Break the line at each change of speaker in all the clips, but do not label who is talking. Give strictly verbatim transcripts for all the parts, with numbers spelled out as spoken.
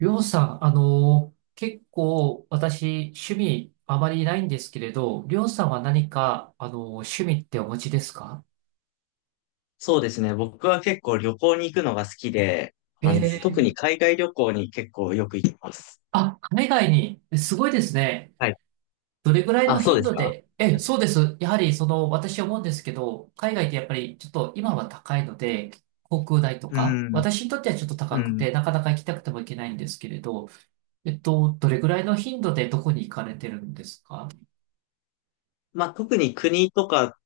りょうさん、あの結構私、趣味あまりないんですけれど、りょうさんは何か、あの趣味ってお持ちですか？
そうですね。僕は結構旅行に行くのが好きで、あの、特
え
に
え。
海外旅行に結構よく行きます。
あ、海外に、えすごいですね。
はい。
どれぐらい
あ、
の
そう
頻
です
度
か。
で、え、そうです。やはり、その、私思うんですけど、海外ってやっぱりちょっと今は高いので、航空代と
う
か、
ん。
私にとってはちょっと
う
高く
ん。
て、なかなか行きたくても行けないんですけれど、えっと、どれぐらいの頻度でどこに行かれてるんですか？
まあ、特に国とか、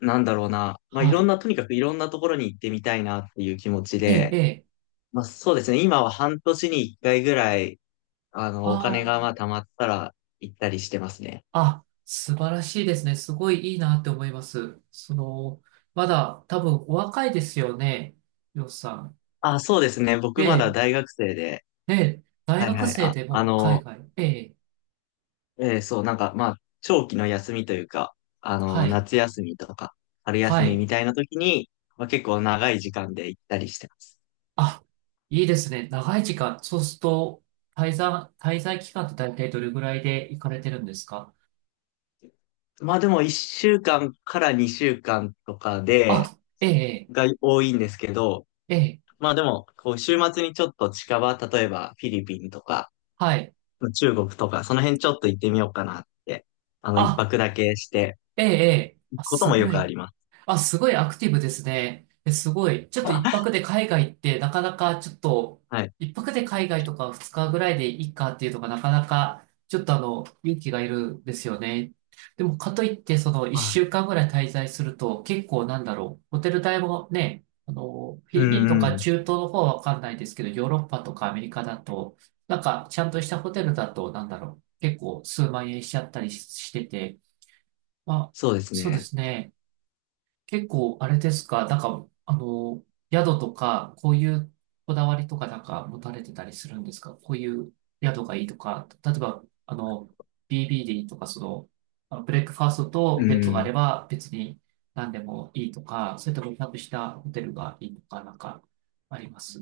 なんだろうな。まあ、い
は
ろん
い。
な、とにかくいろんなところに行ってみたいなっていう気持ち
ええ、え
で、
え。
まあ、そうですね。今は半年に一回ぐらい、あの、お
あ
金がまあ
あ。
貯まったら行ったりしてますね。
あ、素晴らしいですね。すごいいいなって思います。その、まだ多分お若いですよね、りょうさん。
あ、そうですね。
え
僕まだ
え、
大学生で、
ええ、大
はい
学
はい。
生
あ、
で
あ
も海
の、
外。ええ、
えーそう、なんか、まあ、長期の休みというか、あ
は
の、
い、
夏休みとか、春休
は
み
い。
みたいな時に、まあ、結構長い時間で行ったりしてます。
あ、いいですね。長い時間。そうすると、滞在、滞在期間って大体どれぐらいで行かれてるんですか？
まあでも、いっしゅうかんかんからにしゅうかんとかで、
あ、ええ、
が多いんですけど、
ええ、ええ。
まあでも、こう、週末にちょっと近場、例えばフィリピンとか、
はい。
中国とか、その辺ちょっと行ってみようかなって、あの、一
あ、
泊だけして、
ええ、ええ、
行
あ、
くこと
す
もよ
ご
くあ
い。
ります。
あ、すごいアクティブですね。え、すごい。ちょっと一 泊で海外ってなかなかちょっと、
はい。
一泊で海外とか二日ぐらいでいいかっていうのがなかなか、ちょっとあの、勇気がいるんですよね。でも、かといって、その一
あ、
週間ぐらい滞在すると、結構なんだろう。ホテル代もね、あの、フィ
う
リピンとか
ん、
中東の方はわかんないですけど、ヨーロッパとかアメリカだと、なんかちゃんとしたホテルだと、なんだろう。結構数万円しちゃったりししてて、まあ、
そうです
そうで
ね。
すね。結構、あれですか、なんか、あの、宿とか、こういうこだわりとかなんか持たれてたりするんですか？こういう宿がいいとか、例えば、あの、ビービーディー とか、その、あのブレックファーストと
う
ベッドがあ
ん。
れば別に何でもいいとか、それともちゃんとしたホテルがいいとか、なんかあります？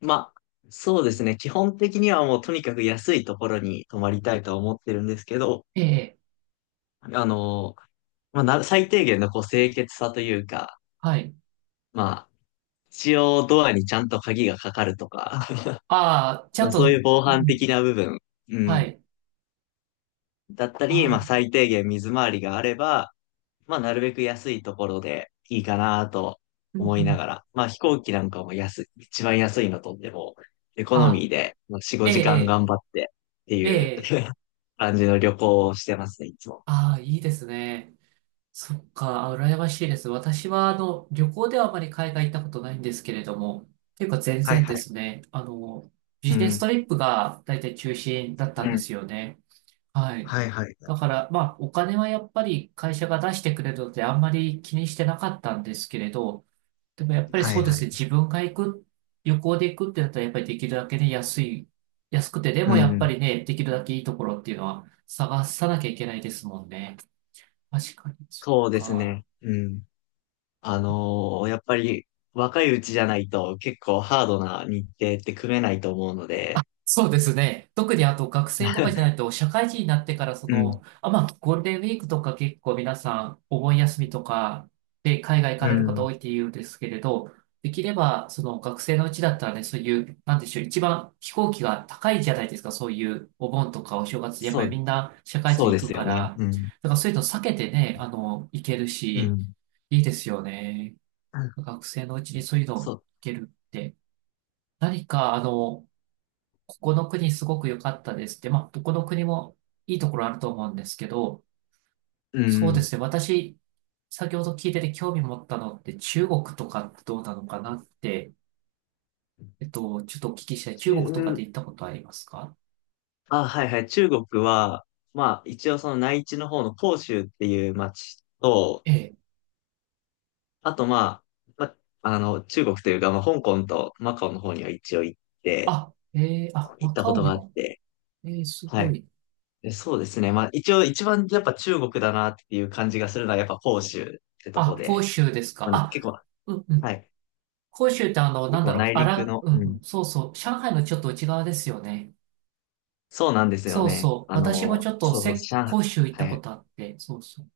まあ、そうですね。基本的にはもうとにかく安いところに泊まりたいとは思ってるんですけど、
ええ、
あの、まあ、な最低限のこう清潔さというか、
はい。
まあ、一応ドアにちゃんと鍵がかかるとか、
ああ、ちゃ
ま
ん
あ、そうい
と、
う防
う
犯
ん、
的な部分、う
は
ん、
い。
だったり、まあ
ああ、
最低限水回りがあれば、まあなるべく安いところでいいかなと
うんう
思いな
ん、
がら、まあ飛行機なんかも安い、一番安いのとっても、エコ
あ
ノミー
あ、
でまあよん、
え
ごじかん
え、
頑張ってって
え
いう
え、ええ。
感じの旅行をしてますね、いつも。
ああ、いいですね。そっか、羨ましいです。私は、あの、旅行ではあまり海外行ったことないんですけれども、っていうか全
はい
然で
はい。
すね、あの、ビ
う
ジネスト
ん。
リップが大体中心だった
う
んで
ん。
すよね。はい。
はいはい。
だから、まあ、お金はやっぱり会社が出してくれるのであんまり気にしてなかったんですけれど、でもやっぱり
は
そ
い
うで
は
すね、
い。
自分が行く、旅行で行くってなったらやっぱりできるだけね、安い、安くて、で
う
もやっぱ
ん。
りね、できるだけいいところっていうのは探さなきゃいけないですもんね。確かに、そっ
そうです
か。
ね。うん。あのーやっぱり若いうちじゃないと結構ハードな日程って組めないと思うので、
そうですね。特にあと学生とかじゃないと、社会人になってからそ
うん。
の、あ、まあ、ゴールデンウィークとか結構皆さんお盆休みとかで海外行か
う
れる方
ん。
多いって言うんですけれど、できればその学生のうちだったらね、そういう、なんでしょう、一番飛行機が高いじゃないですか、そういうお盆とかお正月、やっぱ
そ
り
う、
みんな社会
そ
人
うで
行く
す
か
よね。
ら、
うん。
だからそういうの避けてね、あの、行ける
う
し、
ん。
いいですよね。学生のうちにそういうの
そ
行
う。
けるって。何か、あの、ここの国すごく良かったですって、まあ、どこの国もいいところあると思うんですけど、
う
そうで
ん。
すね、私、先ほど聞いてて興味持ったのって中国とかってどうなのかなって、えっと、ちょっとお聞きしたい。中国とか
中、
で行ったことありますか？
あ、はいはい。中国は、まあ、一応その内地の方の広州っていう町と、
ええ。
あとまあ、まあ、あの、中国というか、まあ、香港とマカオの方には一応行って、
あ、ええ、あ、
行った
若
こ
尾
と
に
があっ
も。
て、
ええ、す
は
ご
い。
い。
で、そうですね。まあ、一応一番やっぱ中国だなっていう感じがするのはやっぱ広州ってとこ
あ、広
で、
州ですか。
まあ、な結
あ、
構、
うんう
は
ん。
い。
広州ってあの、
結
なんだ
構
ろう、
内
あ
陸
ら、
の、
うん
う
う
ん、
ん、そうそう。上海のちょっと内側ですよね。
そうなんですよ
そう
ね。
そう。
あ
私も
の、
ちょっと
そう
せ、
そう、上
広州行ったこ
海。
とあって、そうそう。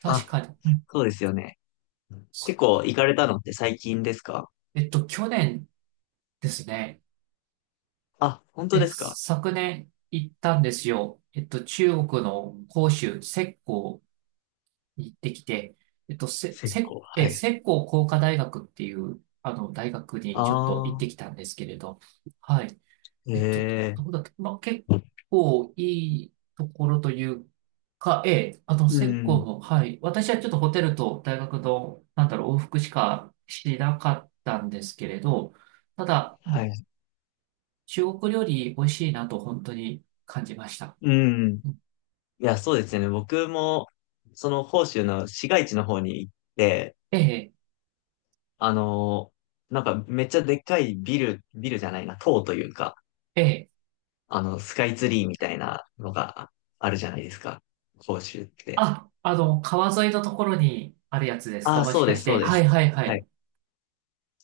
確
あ、
かに。うん。
そうですよね。結構行かれたのって最近ですか？
えっと、去年ですね。
あ、本当
で、
ですか？
昨年行ったんですよ。えっと、中国の広州、浙江に行ってきて、えっと、せ、
結
せ、
構、は
え、
い。
浙江工科大学っていう、あの、大学
あ
にちょっと行って
あ、
きたんですけれど、はい。えっと、ど
ええ、
こだっけ？まあ、結構いいところというか、ええ、あの、
う
セッ
ん、
も、はい。私はちょっとホテルと大学の、なんだろう、往復しかしなかったんですけれど、ただ、う
は
ん、
い。
中国料理美味しいなと本当に感じました。
うん。
うん、
いや、そうですね。僕も、その、広州の市街地の方に行って、
ええ、
あのーなんか、めっちゃでっかいビル、ビルじゃないな、塔というか、
ええ。
あの、スカイツリーみたいなのがあるじゃないですか。広州って。
あ、あの、川沿いのところにあるやつですか？
ああ、
もし
そうで
かし
す、そ
て。
うで
はい
す。
はいは
はい。
い。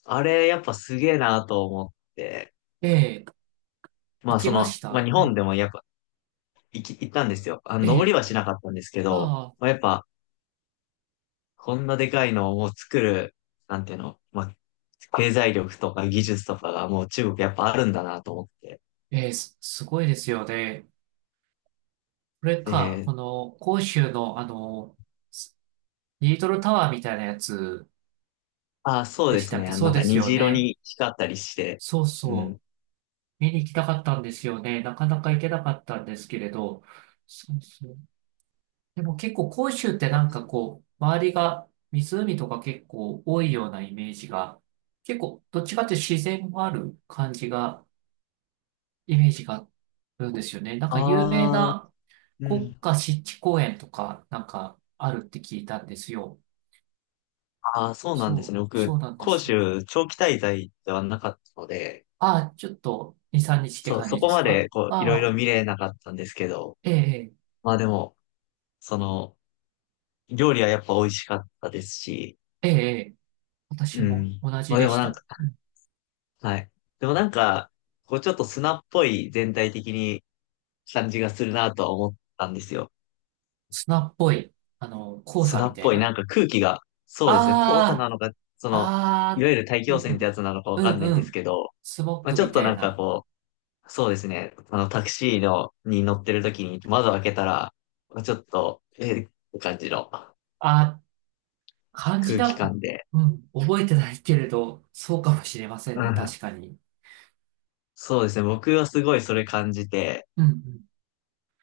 あれ、やっぱすげえなと思って、
ええ、
ま
行
あ
き
そ
ま
の、
し
まあ
た。
日本
あ、
でもやっぱ行き、行ったんですよ。あの、
え
登り
え、
はしなかったんですけど、
ああ、
まあやっぱ、こんなでかいのをもう作る、なんていうの、まあ、経済力とか技術とかがもう中国やっぱあるんだなと思って。
ええ、すすごいですよね。これか、こ
で、
の、広州の、あの、リートルタワーみたいなやつ
ああ、そう
で
で
し
す
たっ
ね。
け？
あの
そ
な
う
ん
で
か
すよ
虹色
ね。
に光ったりして、
そう
うん。
そう。見に行きたかったんですよね。なかなか行けなかったんですけれど。そうそう。でも結構広州って
そう
な
で
ん
す。
かこう、周りが湖とか結構多いようなイメージが、結構どっちかっていうと自然もある感じが、イメージがあるんですよね。なんか有名
ああ、
な
う
国
ん。
家湿地公園とかなんかあるって聞いたんですよ。
ああ、そうなんです
そう、
ね。
そ
僕、
うなんで
広
す。
州長期滞在ではなかったので、
ああ、ちょっと、に、さんにちって
そう、
感
そ
じで
こ
す
ま
か？
で、こう、いろい
あ
ろ
あ、
見れなかったんですけど、
ええ、
まあでも、その、料理はやっぱ美味しかったですし、
ええ、ええ。私
う
も
ん。
同
ま
じ
あ
で
でも
し
なん
た。
か、
うん。
はい。でもなんか、こう、ちょっと砂っぽい全体的に感じがするなとは思ったんですよ。
砂っぽい、あの、黄砂
砂
み
っ
たい
ぽい、なん
な。
か空気が、そうですね、黄砂
あ
なのか、そ
あ、
の、い
ああ、
わゆる大気
う
汚染ってや
ん
つなのかわ
うん、
かんな
う
いん
んう
です
ん、
けど、
スモッ
まあ
グ
ちょ
み
っと
た
な
い
んか
な。
こう、そうですね、あの、タクシーの、に乗ってる時に窓を開けたら、まあちょっと、えーって感じの。
ああ、感じ
空気
だ。
感で。
うん、覚えてないけれど、そうかもしれませ
う
んね、
ん。
確かに。
そうですね。僕はすごいそれ感じて、
うん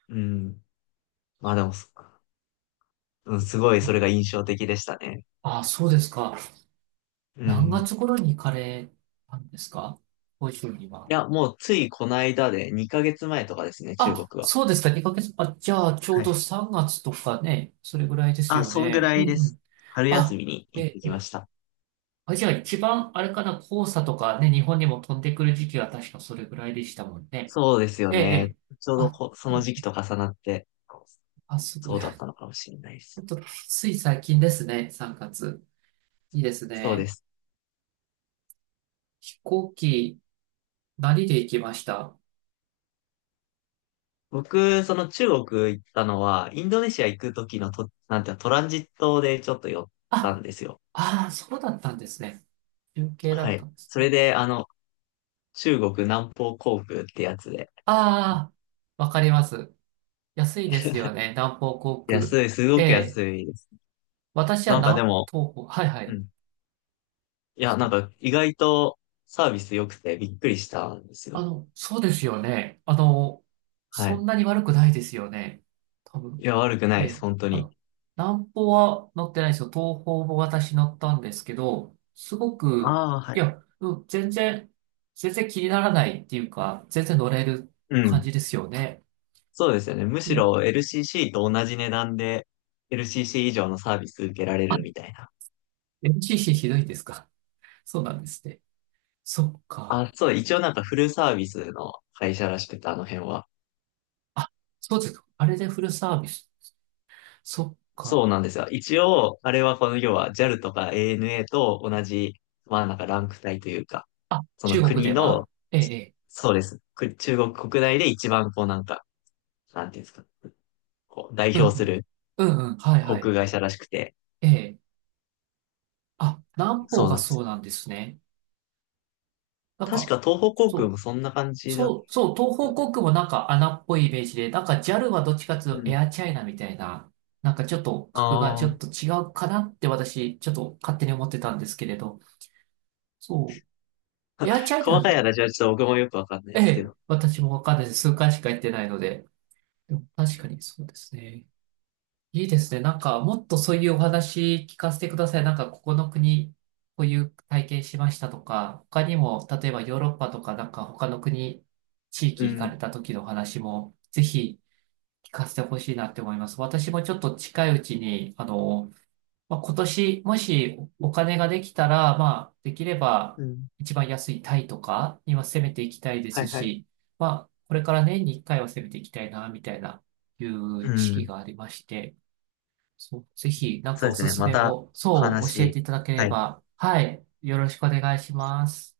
うん。まあでもそ、うん、すごい
う
そ
ん。
れが印象的でしたね。
ああ、そうですか。
う
何
ん。
月頃に行かれたんですか？ご自身には。
いや、もうついこの間でにかげつまえとかですね、中
あ、
国は。
そうですか、にかげつ。あ、じゃあ、ちょう
は
ど
い。
さんがつとかね、それぐらいです
あ、
よ
そんぐ
ね。
ら
う
いで
んう
す。
ん。
春休
あ、
みに行っ
え、
てきま
え、
した。
あ、じゃあ一番、あれかな、黄砂とかね、日本にも飛んでくる時期は確かそれぐらいでしたもんね。
そうですよ
ええ、え
ね。
え。
ちょうど
あ、
こ、そ
う
の時期
ん、
と重なって、
あ、すご
そう
い。
だったの
ほ
かもしれないです。
っと、つい最近ですね、さんがつ。いいです
そうで
ね。
す。
飛行機、何で行きました？
僕、その中国行ったのは、インドネシア行く時のと、なんていうのトランジットでちょっと寄った
あ、
んですよ。
ああ、そうだったんですね。中継だ
は
った
い。
んです
それ
ね。
で、あの、中国南方航空ってやつで。
ああ、わかります。安いですよね。南方航空。
安い、す
え
ごく
え。
安いです。
私は
なんかで
南
も、
東方。はいは
う
い。
ん。い
そ
や、なん
う、
か意外とサービス良くてびっくりしたんです
あ
よ。
の、そうですよね。あの、
は
そん
い。
なに悪くないですよね。多
い
分。
や、悪くな
え
いです、
え。
本当
あ
に。
の、南方は乗ってないですよ。東方も私乗ったんですけど、すごく、
ああ、は
い
い。
や、うん、全然、全然気にならないっていうか、全然乗れる
う
感
ん。
じですよね。
そうですよね。む
う
し
ん。
ろ エルシーシー と同じ値段で エルシーシー 以上のサービス受けられ
あ、
るみたいな。
エルシーシー ひどいですか？そうなんですね。そっ
あ、
か。
そう、一応なんかフルサービスの会社らしくて、あの辺は。
あ、そうですか。あれでフルサービス。そっ
そうなん
か。
ですよ。一応、あれはこの要は ジャル とか エーエヌエー と同じ、まあなんかランク帯というか、
あ、
そ
中
の
国で
国
は
の、
ええ、ええ。
そうです。く中国国内で一番こうなんか、なんていうんですか？こう代
うんう
表す
ん。
る
うんうん。はいは
航空
い。
会社らしくて、
ええ。あ、南方
そう
が
なんで
そう
す。
なんですね。なん
確
か、
か東方航
そ
空
う、
もそんな感じだっ
そう、そう、東方
た。
航空もなんか穴っぽいイメージで、なんか ジャル はどっちかってい
う
うとエ
ん。
アチャイナみたいな、なんかちょっと格が
あ
ちょ
あ、
っと違うかなって私、ちょっと勝手に思ってたんですけれど。そう。エアチャイ
細
ナ、
かい話はちょっと僕もよくわかんないで
え
すけ
え、
ど。
私もわかんないです。数回しか行ってないので。でも確かにそうですね。いいですね。なんか、もっとそういうお話聞かせてください。なんか、ここの国、こういう体験しましたとか、他にも、例えばヨーロッパとか、なんか他の国、地
う
域行か
ん。
れた時のお話も、ぜひ聞かせてほしいなって思います。私もちょっと近いうちに、あの、まあ、今年、もしお金ができたら、まあ、できれば、
うん。
一番安いタイとか、今攻めていきたいで
は
す
いはい。
し、まあ、これから年にいっかいは攻めていきたいな、みたいな、いう
う
意識
ん。
がありまして、そう、ぜひ、なんか
そう
お
です
す
ね。
す
ま
め
た
を、
お
そう、
話し
教え
し
ていただけれ
たい
ば、はい、よろしくお願いします。